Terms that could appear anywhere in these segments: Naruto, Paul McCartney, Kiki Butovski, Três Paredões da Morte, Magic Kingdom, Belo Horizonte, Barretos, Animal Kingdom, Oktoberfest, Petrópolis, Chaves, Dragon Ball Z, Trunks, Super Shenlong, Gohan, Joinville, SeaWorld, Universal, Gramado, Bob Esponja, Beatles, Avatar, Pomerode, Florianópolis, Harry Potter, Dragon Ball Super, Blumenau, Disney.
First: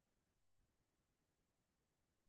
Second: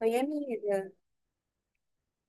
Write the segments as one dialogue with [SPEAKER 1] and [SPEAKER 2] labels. [SPEAKER 1] Oi, amiga.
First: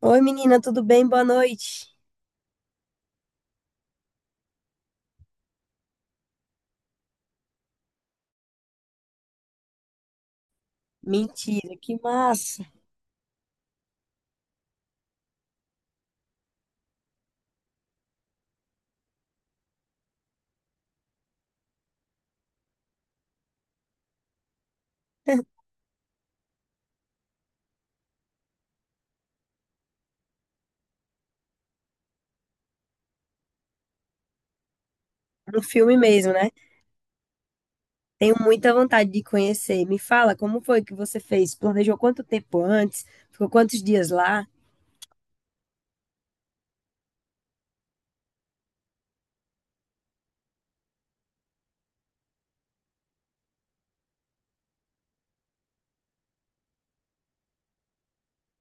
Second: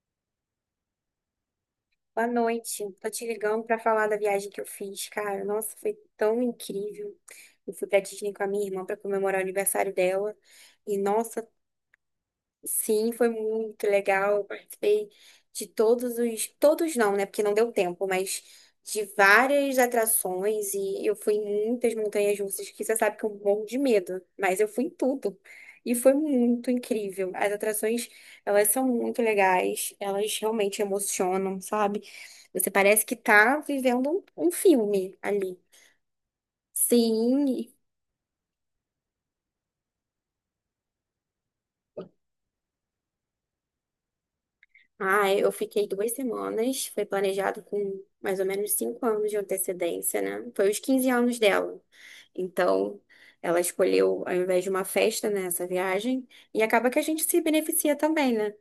[SPEAKER 2] Oi, menina, tudo bem? Boa noite.
[SPEAKER 1] Boa noite. Tô te ligando pra falar da viagem que eu fiz, cara. Nossa, foi tão incrível. Eu fui pra Disney com a minha irmã pra comemorar o aniversário dela. E nossa,
[SPEAKER 2] Mentira, que massa.
[SPEAKER 1] sim, foi muito legal. Participei de todos os. Todos não, né? Porque não deu tempo, mas de várias atrações. E eu fui em muitas montanhas russas, que você sabe que eu morro de medo. Mas eu fui em tudo. E foi muito incrível. As atrações, elas são muito legais. Elas realmente emocionam, sabe? Você parece que tá vivendo um filme ali.
[SPEAKER 2] Um filme mesmo, né?
[SPEAKER 1] Sim,
[SPEAKER 2] Tenho muita vontade de conhecer. Me fala, como foi que você fez? Planejou quanto tempo antes? Ficou quantos dias lá?
[SPEAKER 1] ah, é, eu fiquei 2 semanas. Foi planejado com mais ou menos 5 anos de antecedência, né? Foi os 15 anos dela. Então, ela escolheu, ao invés de uma festa, né, essa viagem. E acaba que a gente se beneficia também, né?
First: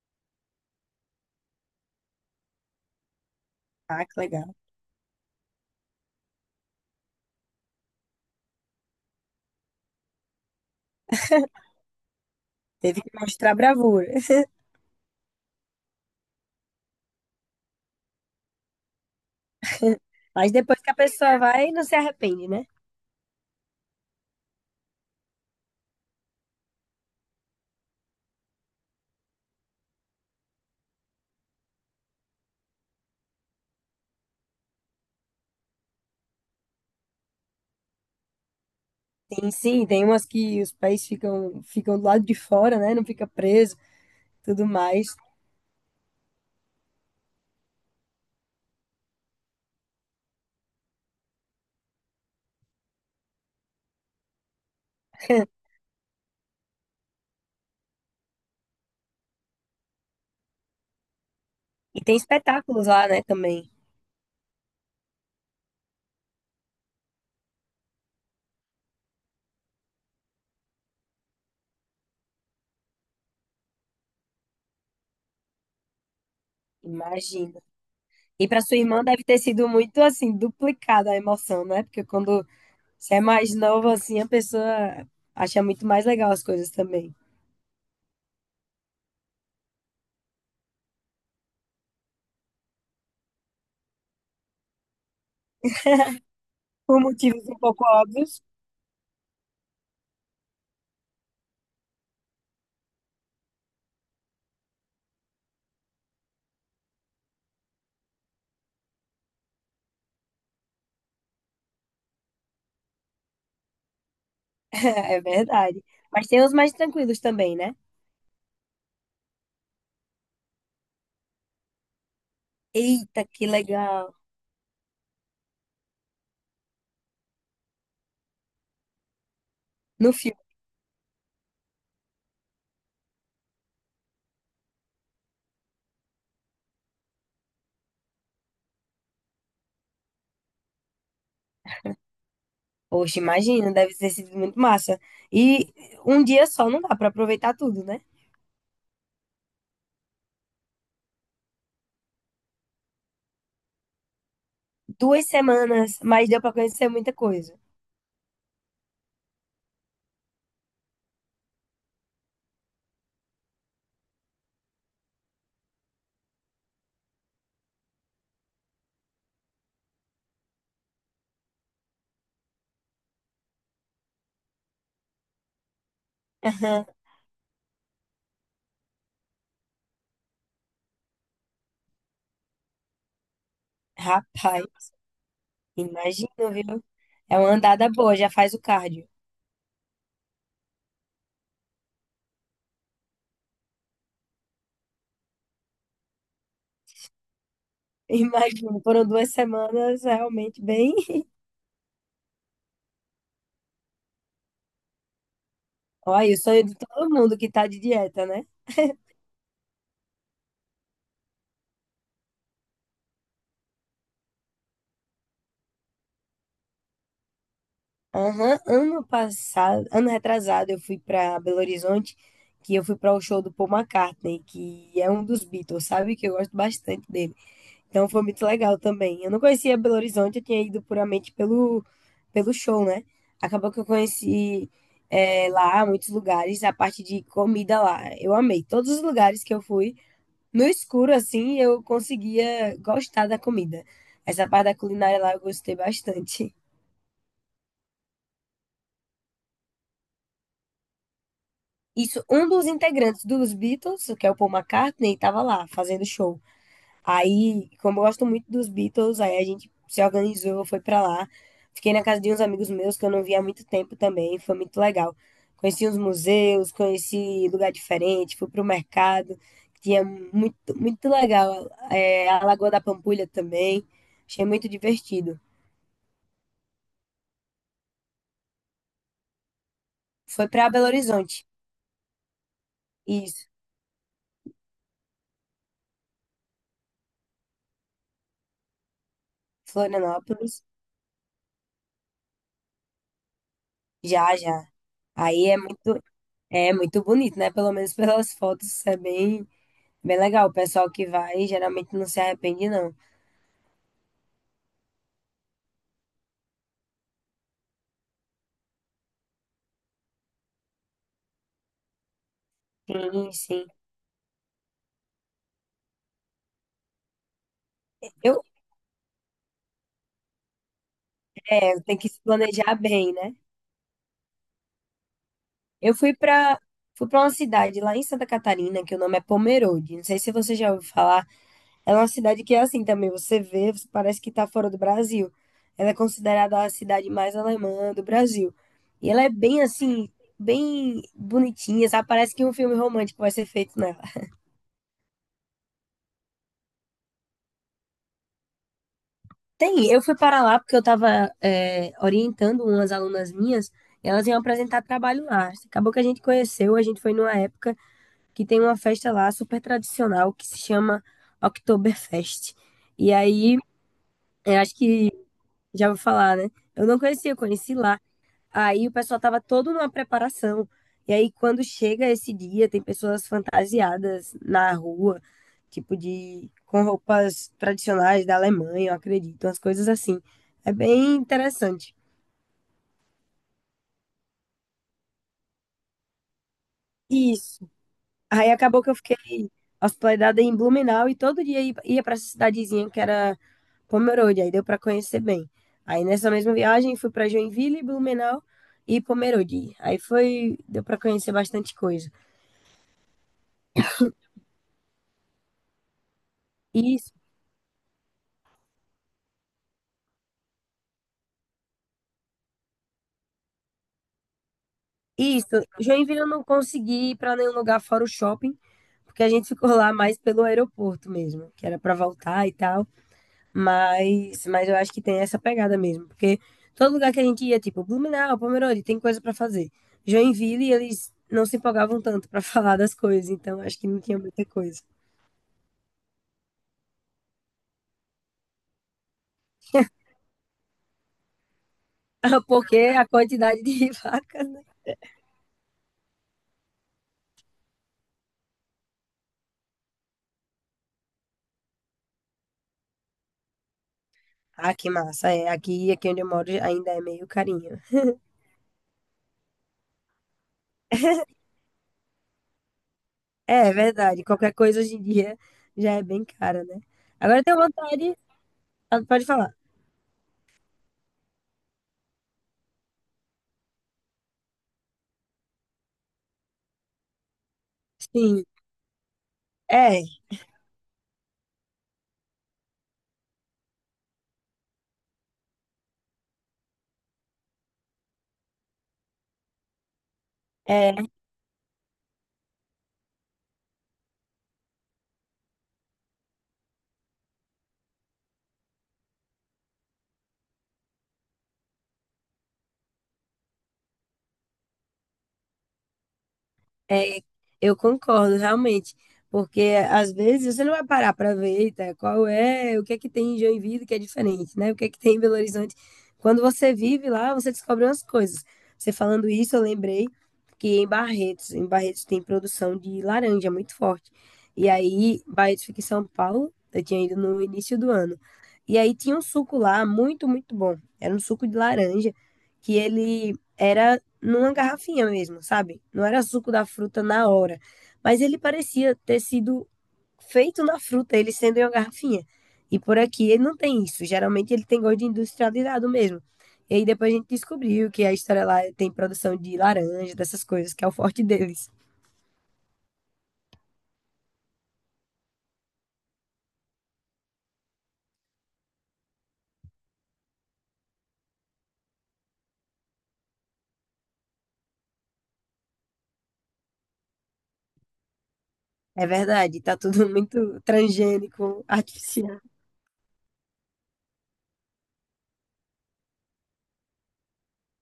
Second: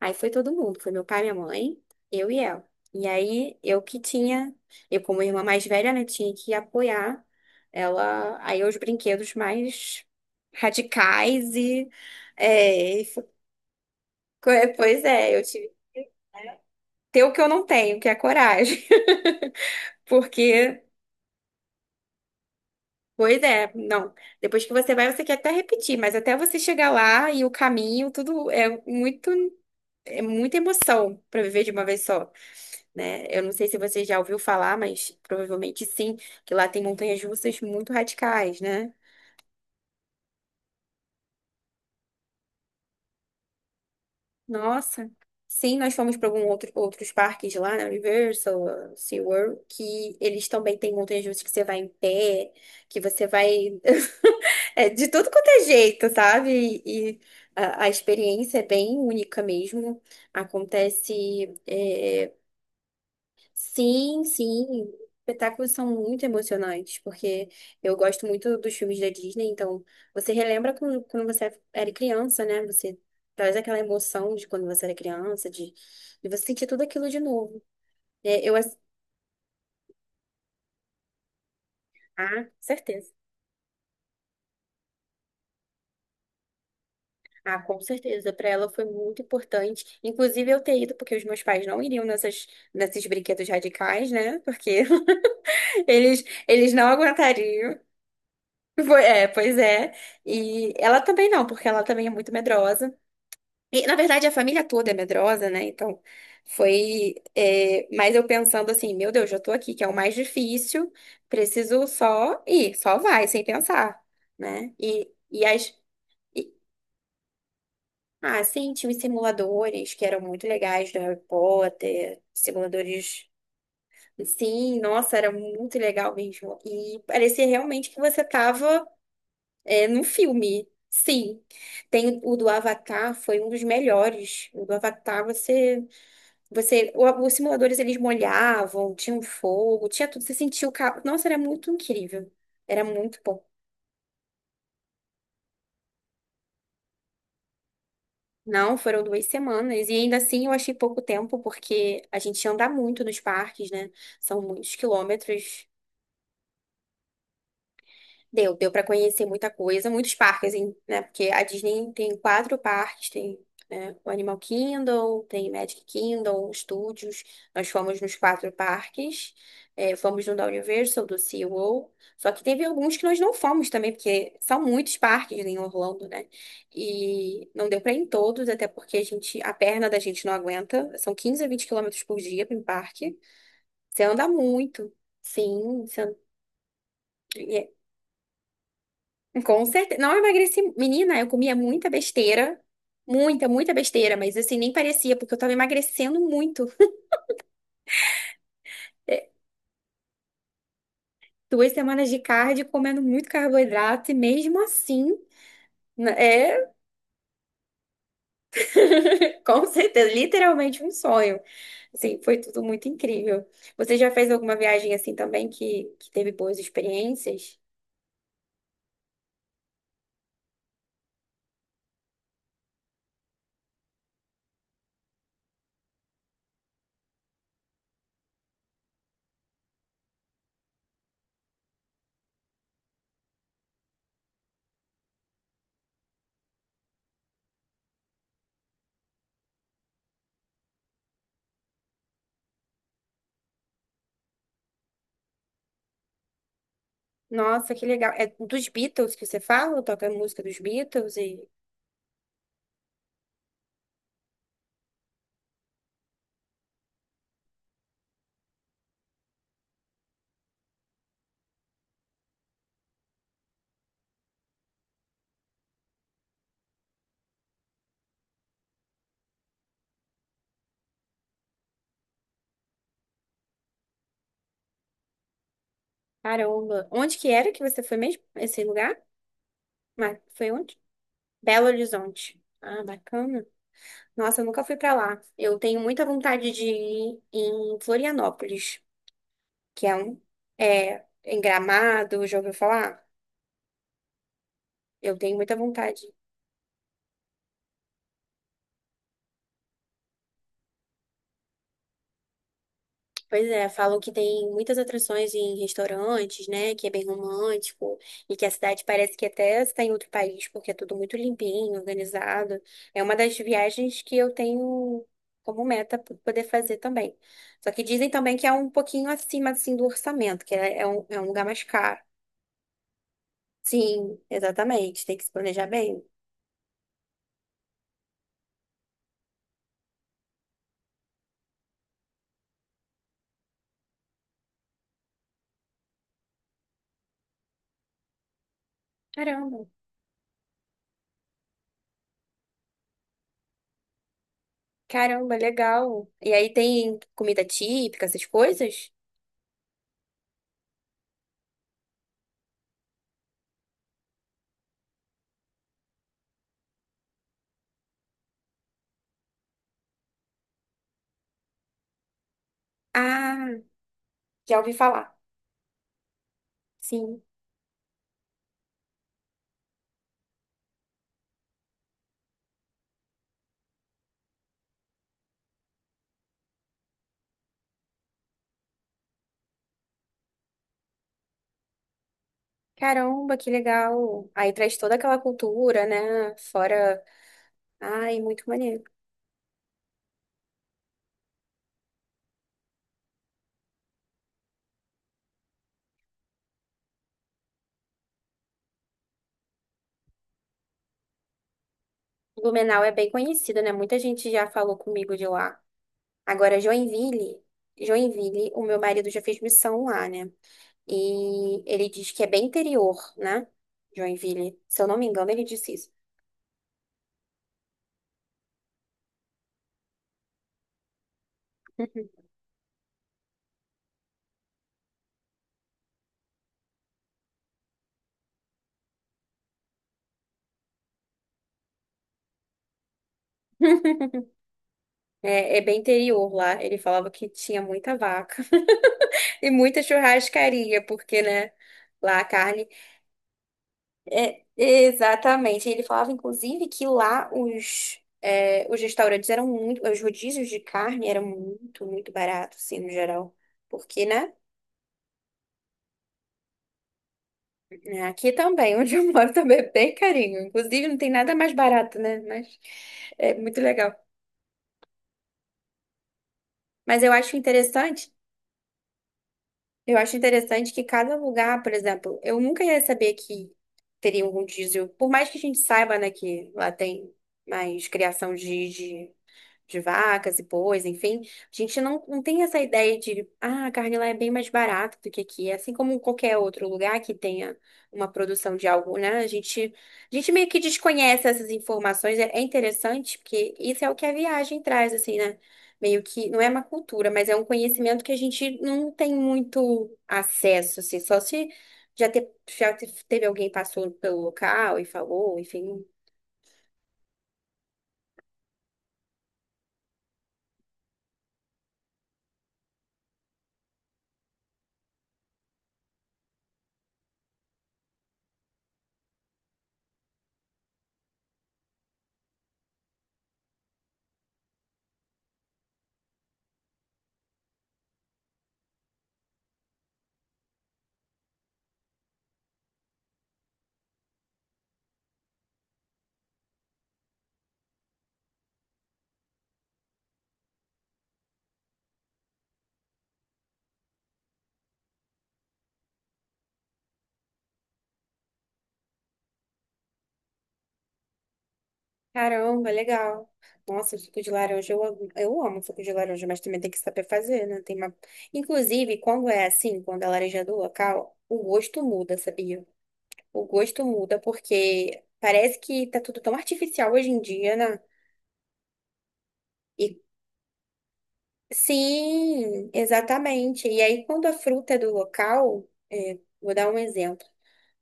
[SPEAKER 1] Aí foi todo mundo. Foi meu pai, minha mãe, eu e ela. E aí,
[SPEAKER 2] Ah, que legal.
[SPEAKER 1] eu como irmã mais velha, né, tinha que apoiar ela aí os brinquedos mais radicais e.
[SPEAKER 2] Teve
[SPEAKER 1] É, e
[SPEAKER 2] que
[SPEAKER 1] fo-
[SPEAKER 2] mostrar bravura.
[SPEAKER 1] pois é, eu tive ter o que eu não tenho, que é coragem.
[SPEAKER 2] Mas depois
[SPEAKER 1] Porque,
[SPEAKER 2] que a pessoa vai, não se arrepende, né?
[SPEAKER 1] pois é, não. Depois que você vai, você quer até repetir, mas até você chegar lá e o caminho, tudo é muito, é muita emoção para viver de uma vez só, né? Eu não sei se você já ouviu falar, mas provavelmente sim, que lá tem montanhas russas muito radicais, né?
[SPEAKER 2] Tem sim, tem umas que os pés ficam, ficam do lado de fora, né? Não fica preso, tudo mais.
[SPEAKER 1] Nossa. Sim, nós fomos para outros parques lá, né? Universal, SeaWorld, que eles também têm montanhas russas que você vai em pé, que você vai. É, de tudo quanto é jeito, sabe? E, a experiência é bem única mesmo. Acontece.
[SPEAKER 2] E tem
[SPEAKER 1] É,
[SPEAKER 2] espetáculos lá, né, também.
[SPEAKER 1] sim, sim. Espetáculos são muito emocionantes, porque eu gosto muito dos filmes da Disney, então você relembra quando você era criança, né? Você traz aquela emoção de quando você era criança, de você sentir tudo aquilo de
[SPEAKER 2] Imagina.
[SPEAKER 1] novo. É,
[SPEAKER 2] E
[SPEAKER 1] eu,
[SPEAKER 2] para
[SPEAKER 1] ass-
[SPEAKER 2] sua irmã deve ter sido muito assim, duplicada a emoção, né? Porque quando
[SPEAKER 1] ah, certeza.
[SPEAKER 2] você é mais novo assim, a pessoa acha muito mais legal as coisas também.
[SPEAKER 1] Ah, com certeza. Para ela foi muito importante. Inclusive eu ter ido, porque os meus pais não iriam nesses brinquedos radicais, né? Porque eles não
[SPEAKER 2] Por motivos um
[SPEAKER 1] aguentariam.
[SPEAKER 2] pouco óbvios,
[SPEAKER 1] É, pois é. E ela também não, porque ela também é muito medrosa. E, na verdade, a família toda é medrosa, né? Então, foi. Mas eu pensando assim, meu Deus, já tô aqui, que é o mais difícil, preciso só ir, só vai, sem pensar, né? E,
[SPEAKER 2] é
[SPEAKER 1] e as.
[SPEAKER 2] verdade. Mas tem os mais tranquilos também, né?
[SPEAKER 1] Ah, sim, tinha os simuladores que eram muito legais do Harry Potter,
[SPEAKER 2] Eita,
[SPEAKER 1] simuladores.
[SPEAKER 2] que legal.
[SPEAKER 1] Sim, nossa, era muito legal mesmo. E parecia realmente que você estava num
[SPEAKER 2] No filme,
[SPEAKER 1] filme. Sim. Tem o do Avatar, foi um dos melhores. O do Avatar, os simuladores eles molhavam, tinha um fogo, tinha tudo, você sentia o carro. Nossa, era muito incrível. Era muito
[SPEAKER 2] poxa,
[SPEAKER 1] bom.
[SPEAKER 2] imagina, deve ter sido muito massa. E um dia só não dá para aproveitar tudo, né?
[SPEAKER 1] Não, foram 2 semanas. E ainda assim eu achei pouco tempo, porque a gente anda muito nos parques, né? São muitos
[SPEAKER 2] Duas
[SPEAKER 1] quilômetros.
[SPEAKER 2] semanas, mas deu para conhecer muita coisa.
[SPEAKER 1] Deu para conhecer muita coisa, muitos parques, hein, né? Porque a Disney tem quatro parques, tem, né, o Animal Kingdom, tem Magic Kingdom, Studios. Nós fomos nos quatro parques, é, fomos no da Universal, do SeaWorld. Só que teve alguns que nós não fomos também, porque são muitos parques em Orlando, né?
[SPEAKER 2] Aham.
[SPEAKER 1] E não deu para ir em todos, até porque a gente, a perna da gente não aguenta. São 15 a 20 quilômetros por dia para um parque. Você anda
[SPEAKER 2] Rapaz,
[SPEAKER 1] muito. Sim, você-
[SPEAKER 2] imagina, viu? É uma andada boa, já faz o cardio.
[SPEAKER 1] Com certeza. Não, eu emagreci. Menina, eu comia muita besteira. Muita, muita besteira, mas assim, nem parecia, porque eu tava emagrecendo muito.
[SPEAKER 2] Imagino, foram
[SPEAKER 1] É,
[SPEAKER 2] duas semanas realmente bem.
[SPEAKER 1] duas semanas de cardio, comendo muito carboidrato, e mesmo assim, n-
[SPEAKER 2] Olha, o sonho
[SPEAKER 1] é,
[SPEAKER 2] de todo mundo que tá de dieta, né?
[SPEAKER 1] com certeza, literalmente um sonho. Assim, foi tudo muito incrível. Você já fez alguma viagem assim também que teve boas experiências?
[SPEAKER 2] Aham, ano passado, ano retrasado, eu fui pra Belo Horizonte, que eu fui para o show do Paul McCartney, que é um dos Beatles, sabe? Que eu gosto bastante dele. Então foi muito legal também. Eu não conhecia Belo Horizonte, eu tinha ido puramente pelo show, né? Acabou que eu conheci lá muitos lugares, a parte de comida lá. Eu amei. Todos os lugares que eu fui. No escuro, assim, eu conseguia gostar da comida. Essa parte da culinária lá eu gostei bastante.
[SPEAKER 1] Nossa, que legal. É dos Beatles que você fala? Toca música dos Beatles e.
[SPEAKER 2] Isso, um dos integrantes dos Beatles, que é o Paul McCartney, estava lá fazendo show. Aí, como eu gosto muito dos Beatles, aí a gente se organizou, foi pra lá. Fiquei na casa de uns amigos meus que eu não via há muito tempo também, foi muito legal. Conheci uns museus, conheci lugar diferente, fui pro mercado, que tinha muito, muito legal. É, a Lagoa da Pampulha também, achei muito divertido.
[SPEAKER 1] Caramba. Onde que era que você foi mesmo? Esse lugar? Mas
[SPEAKER 2] Foi
[SPEAKER 1] foi
[SPEAKER 2] pra
[SPEAKER 1] onde?
[SPEAKER 2] Belo Horizonte.
[SPEAKER 1] Belo Horizonte. Ah, bacana.
[SPEAKER 2] Isso.
[SPEAKER 1] Nossa, eu nunca fui pra lá. Eu tenho muita vontade de ir em Florianópolis, que é um.
[SPEAKER 2] Florianópolis.
[SPEAKER 1] É, em Gramado, já ouviu falar?
[SPEAKER 2] Já, já.
[SPEAKER 1] Eu tenho
[SPEAKER 2] Aí
[SPEAKER 1] muita vontade.
[SPEAKER 2] é muito bonito, né? Pelo menos pelas fotos, é bem, bem legal. O pessoal que vai geralmente não se arrepende, não.
[SPEAKER 1] Pois é, falam que tem muitas atrações em restaurantes, né? Que é bem romântico e que a cidade parece que até está em outro país, porque é tudo muito limpinho, organizado. É uma
[SPEAKER 2] Sim,
[SPEAKER 1] das
[SPEAKER 2] sim.
[SPEAKER 1] viagens que eu tenho como meta poder fazer também. Só que dizem também
[SPEAKER 2] Eu,
[SPEAKER 1] que é um pouquinho acima assim do orçamento, que é, é um lugar mais
[SPEAKER 2] é, eu tenho
[SPEAKER 1] caro.
[SPEAKER 2] que se planejar bem, né?
[SPEAKER 1] Sim, exatamente. Tem que se planejar
[SPEAKER 2] Eu
[SPEAKER 1] bem.
[SPEAKER 2] fui pra Fui para uma cidade lá em Santa Catarina, que o nome é Pomerode. Não sei se você já ouviu falar. É uma cidade que é assim também, você vê, você parece que tá fora do Brasil. Ela é considerada a cidade mais alemã do Brasil. E ela é
[SPEAKER 1] Caramba,
[SPEAKER 2] bem assim, bem bonitinha, sabe? Parece que um filme romântico vai ser feito nela.
[SPEAKER 1] caramba, legal. E aí tem comida típica, essas coisas?
[SPEAKER 2] Tem, eu fui para lá porque eu estava orientando umas alunas minhas, e elas iam apresentar trabalho lá. Acabou que a gente conheceu, a gente foi numa época que tem uma festa lá super tradicional que se chama Oktoberfest. E aí,
[SPEAKER 1] Ah, já
[SPEAKER 2] eu
[SPEAKER 1] ouvi
[SPEAKER 2] acho que
[SPEAKER 1] falar.
[SPEAKER 2] já vou falar, né? Eu não
[SPEAKER 1] Sim.
[SPEAKER 2] conhecia, eu conheci lá. Aí o pessoal tava todo numa preparação. E aí, quando chega esse dia, tem pessoas fantasiadas na rua, tipo de com roupas tradicionais da Alemanha, eu acredito, umas coisas assim. É bem interessante.
[SPEAKER 1] Caramba, que legal. Aí traz toda aquela cultura, né? Fora.
[SPEAKER 2] Isso.
[SPEAKER 1] Ai, muito
[SPEAKER 2] Aí acabou
[SPEAKER 1] maneiro.
[SPEAKER 2] que eu fiquei hospedada em Blumenau e todo dia ia ia pra essa cidadezinha que era Pomerode, aí deu pra conhecer bem. Aí nessa mesma viagem fui pra Joinville, Blumenau e Pomerode. Aí foi, deu pra conhecer bastante coisa.
[SPEAKER 1] Blumenau é bem conhecido, né? Muita gente já falou comigo de lá. Agora,
[SPEAKER 2] E
[SPEAKER 1] Joinville. Joinville, o meu marido já fez missão lá, né? E ele diz que é bem interior, né? Joinville. Se eu não me engano, ele
[SPEAKER 2] isso,
[SPEAKER 1] disse isso.
[SPEAKER 2] Joinville eu não consegui ir para nenhum lugar fora o shopping, porque a gente ficou lá mais pelo aeroporto mesmo, que era para voltar e tal. Mas eu acho que tem essa pegada mesmo, porque todo lugar que a gente ia, tipo Blumenau, Pomerode, tem coisa para fazer. Joinville, eles não se empolgavam tanto para falar das coisas, então acho que não tinha muita coisa.
[SPEAKER 1] É, é bem interior lá. Ele falava que tinha muita vaca e muita churrascaria, porque, né? Lá a carne.
[SPEAKER 2] Porque a quantidade de
[SPEAKER 1] É,
[SPEAKER 2] vacas, né?
[SPEAKER 1] exatamente. Ele falava, inclusive, que lá os, é, os restaurantes eram muito, os rodízios de carne eram muito, muito baratos, assim, no geral. Porque, né?
[SPEAKER 2] Ah, que massa, é. Aqui onde eu moro ainda é meio carinho.
[SPEAKER 1] Né, aqui também, onde eu moro, também é bem carinho. Inclusive, não tem nada mais barato, né? Mas é muito
[SPEAKER 2] É
[SPEAKER 1] legal.
[SPEAKER 2] verdade, qualquer coisa hoje em dia já é bem cara, né?
[SPEAKER 1] Mas eu acho
[SPEAKER 2] Agora eu tenho
[SPEAKER 1] interessante,
[SPEAKER 2] vontade. Ah, pode falar.
[SPEAKER 1] eu acho interessante que cada lugar, por exemplo, eu nunca ia saber que teria um rodízio. Por mais que a gente saiba, né, que lá tem mais criação
[SPEAKER 2] Sim,
[SPEAKER 1] de, de
[SPEAKER 2] é,
[SPEAKER 1] vacas e bois, enfim, a gente não tem essa ideia de, ah, a carne lá é bem mais barata do que aqui, assim como qualquer outro lugar que tenha uma produção de algo, né? A gente meio que
[SPEAKER 2] é.
[SPEAKER 1] desconhece essas informações, é interessante, porque isso é o que a viagem traz, assim, né? Meio que, não é uma cultura, mas é um conhecimento que a gente não tem muito acesso, assim, só se já, te, teve alguém passou pelo local e falou, enfim,
[SPEAKER 2] É, eu concordo, realmente. Porque às vezes você não vai parar para ver, eita, qual é, o que é que tem em Joinville que é diferente, né? O que é que tem em Belo Horizonte? Quando você vive lá, você descobre umas coisas. Você falando isso, eu lembrei que em Barretos tem produção de laranja muito forte. E aí, Barretos fica em São Paulo, eu tinha ido no início do ano. E aí tinha um suco lá muito, muito bom. Era um suco de laranja que ele era numa garrafinha mesmo, sabe? Não era suco da fruta na hora, mas ele parecia ter sido feito na fruta, ele sendo em uma garrafinha. E por aqui ele não tem isso. Geralmente ele tem gosto de industrializado mesmo. E aí depois a gente descobriu que a história lá tem produção de laranja, dessas coisas, que é o forte deles.
[SPEAKER 1] caramba, legal. Nossa, suco de laranja, eu amo suco de laranja, mas também tem que saber fazer, né? Tem uma... Inclusive, quando é assim, quando a laranja é do local, o gosto muda, sabia? O gosto muda porque parece que tá tudo tão artificial hoje em dia, né?
[SPEAKER 2] É verdade, tá
[SPEAKER 1] E
[SPEAKER 2] tudo muito transgênico, artificial.
[SPEAKER 1] sim, exatamente. E aí, quando a fruta é do local, é, vou dar um exemplo.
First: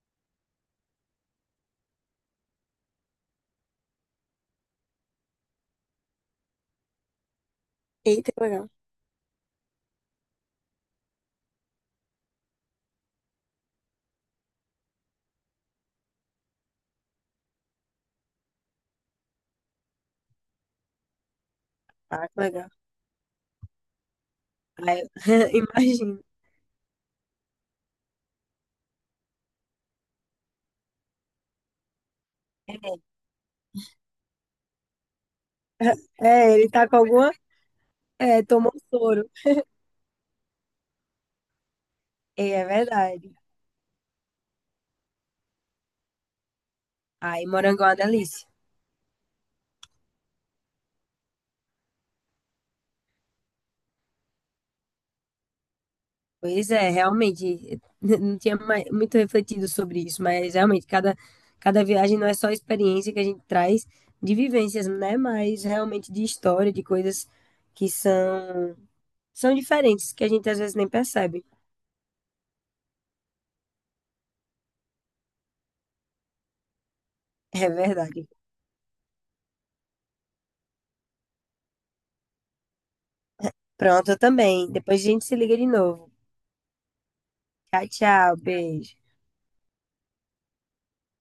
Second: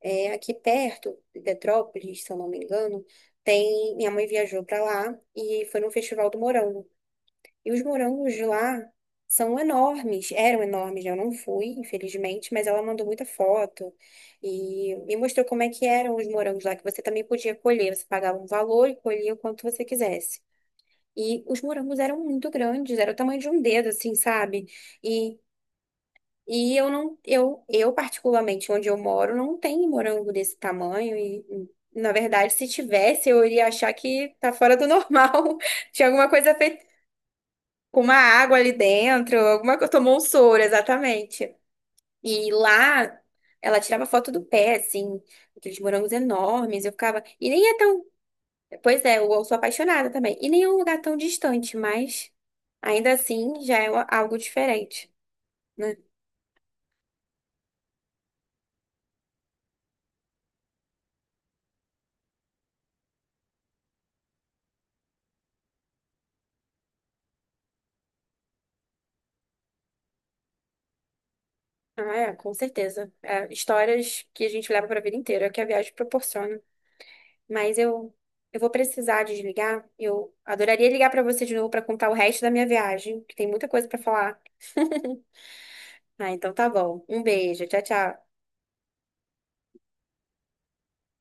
[SPEAKER 1] É, aqui perto, em Petrópolis, se eu não me engano, tem... Minha mãe viajou pra lá e foi no festival do morango. E os
[SPEAKER 2] Eita,
[SPEAKER 1] morangos
[SPEAKER 2] que
[SPEAKER 1] de
[SPEAKER 2] legal.
[SPEAKER 1] lá são enormes, eram enormes, né? Eu não fui, infelizmente, mas ela mandou muita foto e me mostrou como é que eram os morangos lá, que você também podia colher, você pagava um valor e colhia o quanto você quisesse. E os morangos eram
[SPEAKER 2] Ah, que
[SPEAKER 1] muito
[SPEAKER 2] legal.
[SPEAKER 1] grandes, era o tamanho de um dedo, assim, sabe?
[SPEAKER 2] Aí,
[SPEAKER 1] E,
[SPEAKER 2] imagino.
[SPEAKER 1] e eu não, eu particularmente, onde eu moro, não tem morango desse tamanho e, na verdade, se
[SPEAKER 2] É,
[SPEAKER 1] tivesse, eu iria achar que tá fora do normal. Tinha alguma
[SPEAKER 2] é,
[SPEAKER 1] coisa
[SPEAKER 2] ele tá com alguma.
[SPEAKER 1] com uma
[SPEAKER 2] É,
[SPEAKER 1] água
[SPEAKER 2] tomou
[SPEAKER 1] ali
[SPEAKER 2] um soro.
[SPEAKER 1] dentro, alguma coisa, tomou um soro, exatamente.
[SPEAKER 2] É,
[SPEAKER 1] E
[SPEAKER 2] é
[SPEAKER 1] lá
[SPEAKER 2] verdade.
[SPEAKER 1] ela tirava foto do pé, assim, aqueles morangos enormes, eu ficava.
[SPEAKER 2] Ai,
[SPEAKER 1] E nem é
[SPEAKER 2] morango é uma
[SPEAKER 1] tão.
[SPEAKER 2] delícia.
[SPEAKER 1] Pois é, eu sou apaixonada também. E nem é um lugar tão distante, mas ainda assim já é algo diferente. Né?
[SPEAKER 2] Pois é, realmente, não tinha muito refletido sobre isso, mas realmente, cada viagem não é só experiência que a gente traz de vivências, né? Mas realmente de história, de coisas que são, são diferentes, que a gente às vezes nem percebe.
[SPEAKER 1] Ah, é, com certeza. É, histórias que a gente leva para a vida inteira, é o que a viagem proporciona.
[SPEAKER 2] É
[SPEAKER 1] Mas eu,
[SPEAKER 2] verdade.
[SPEAKER 1] eu vou precisar desligar. Eu adoraria ligar para você de novo para contar o resto da minha viagem, que tem muita coisa para
[SPEAKER 2] Pronto, eu
[SPEAKER 1] falar.
[SPEAKER 2] também. Depois a gente se liga de novo.
[SPEAKER 1] Ah, então tá bom. Um beijo. Tchau,
[SPEAKER 2] Tchau,
[SPEAKER 1] tchau.
[SPEAKER 2] tchau, beijo.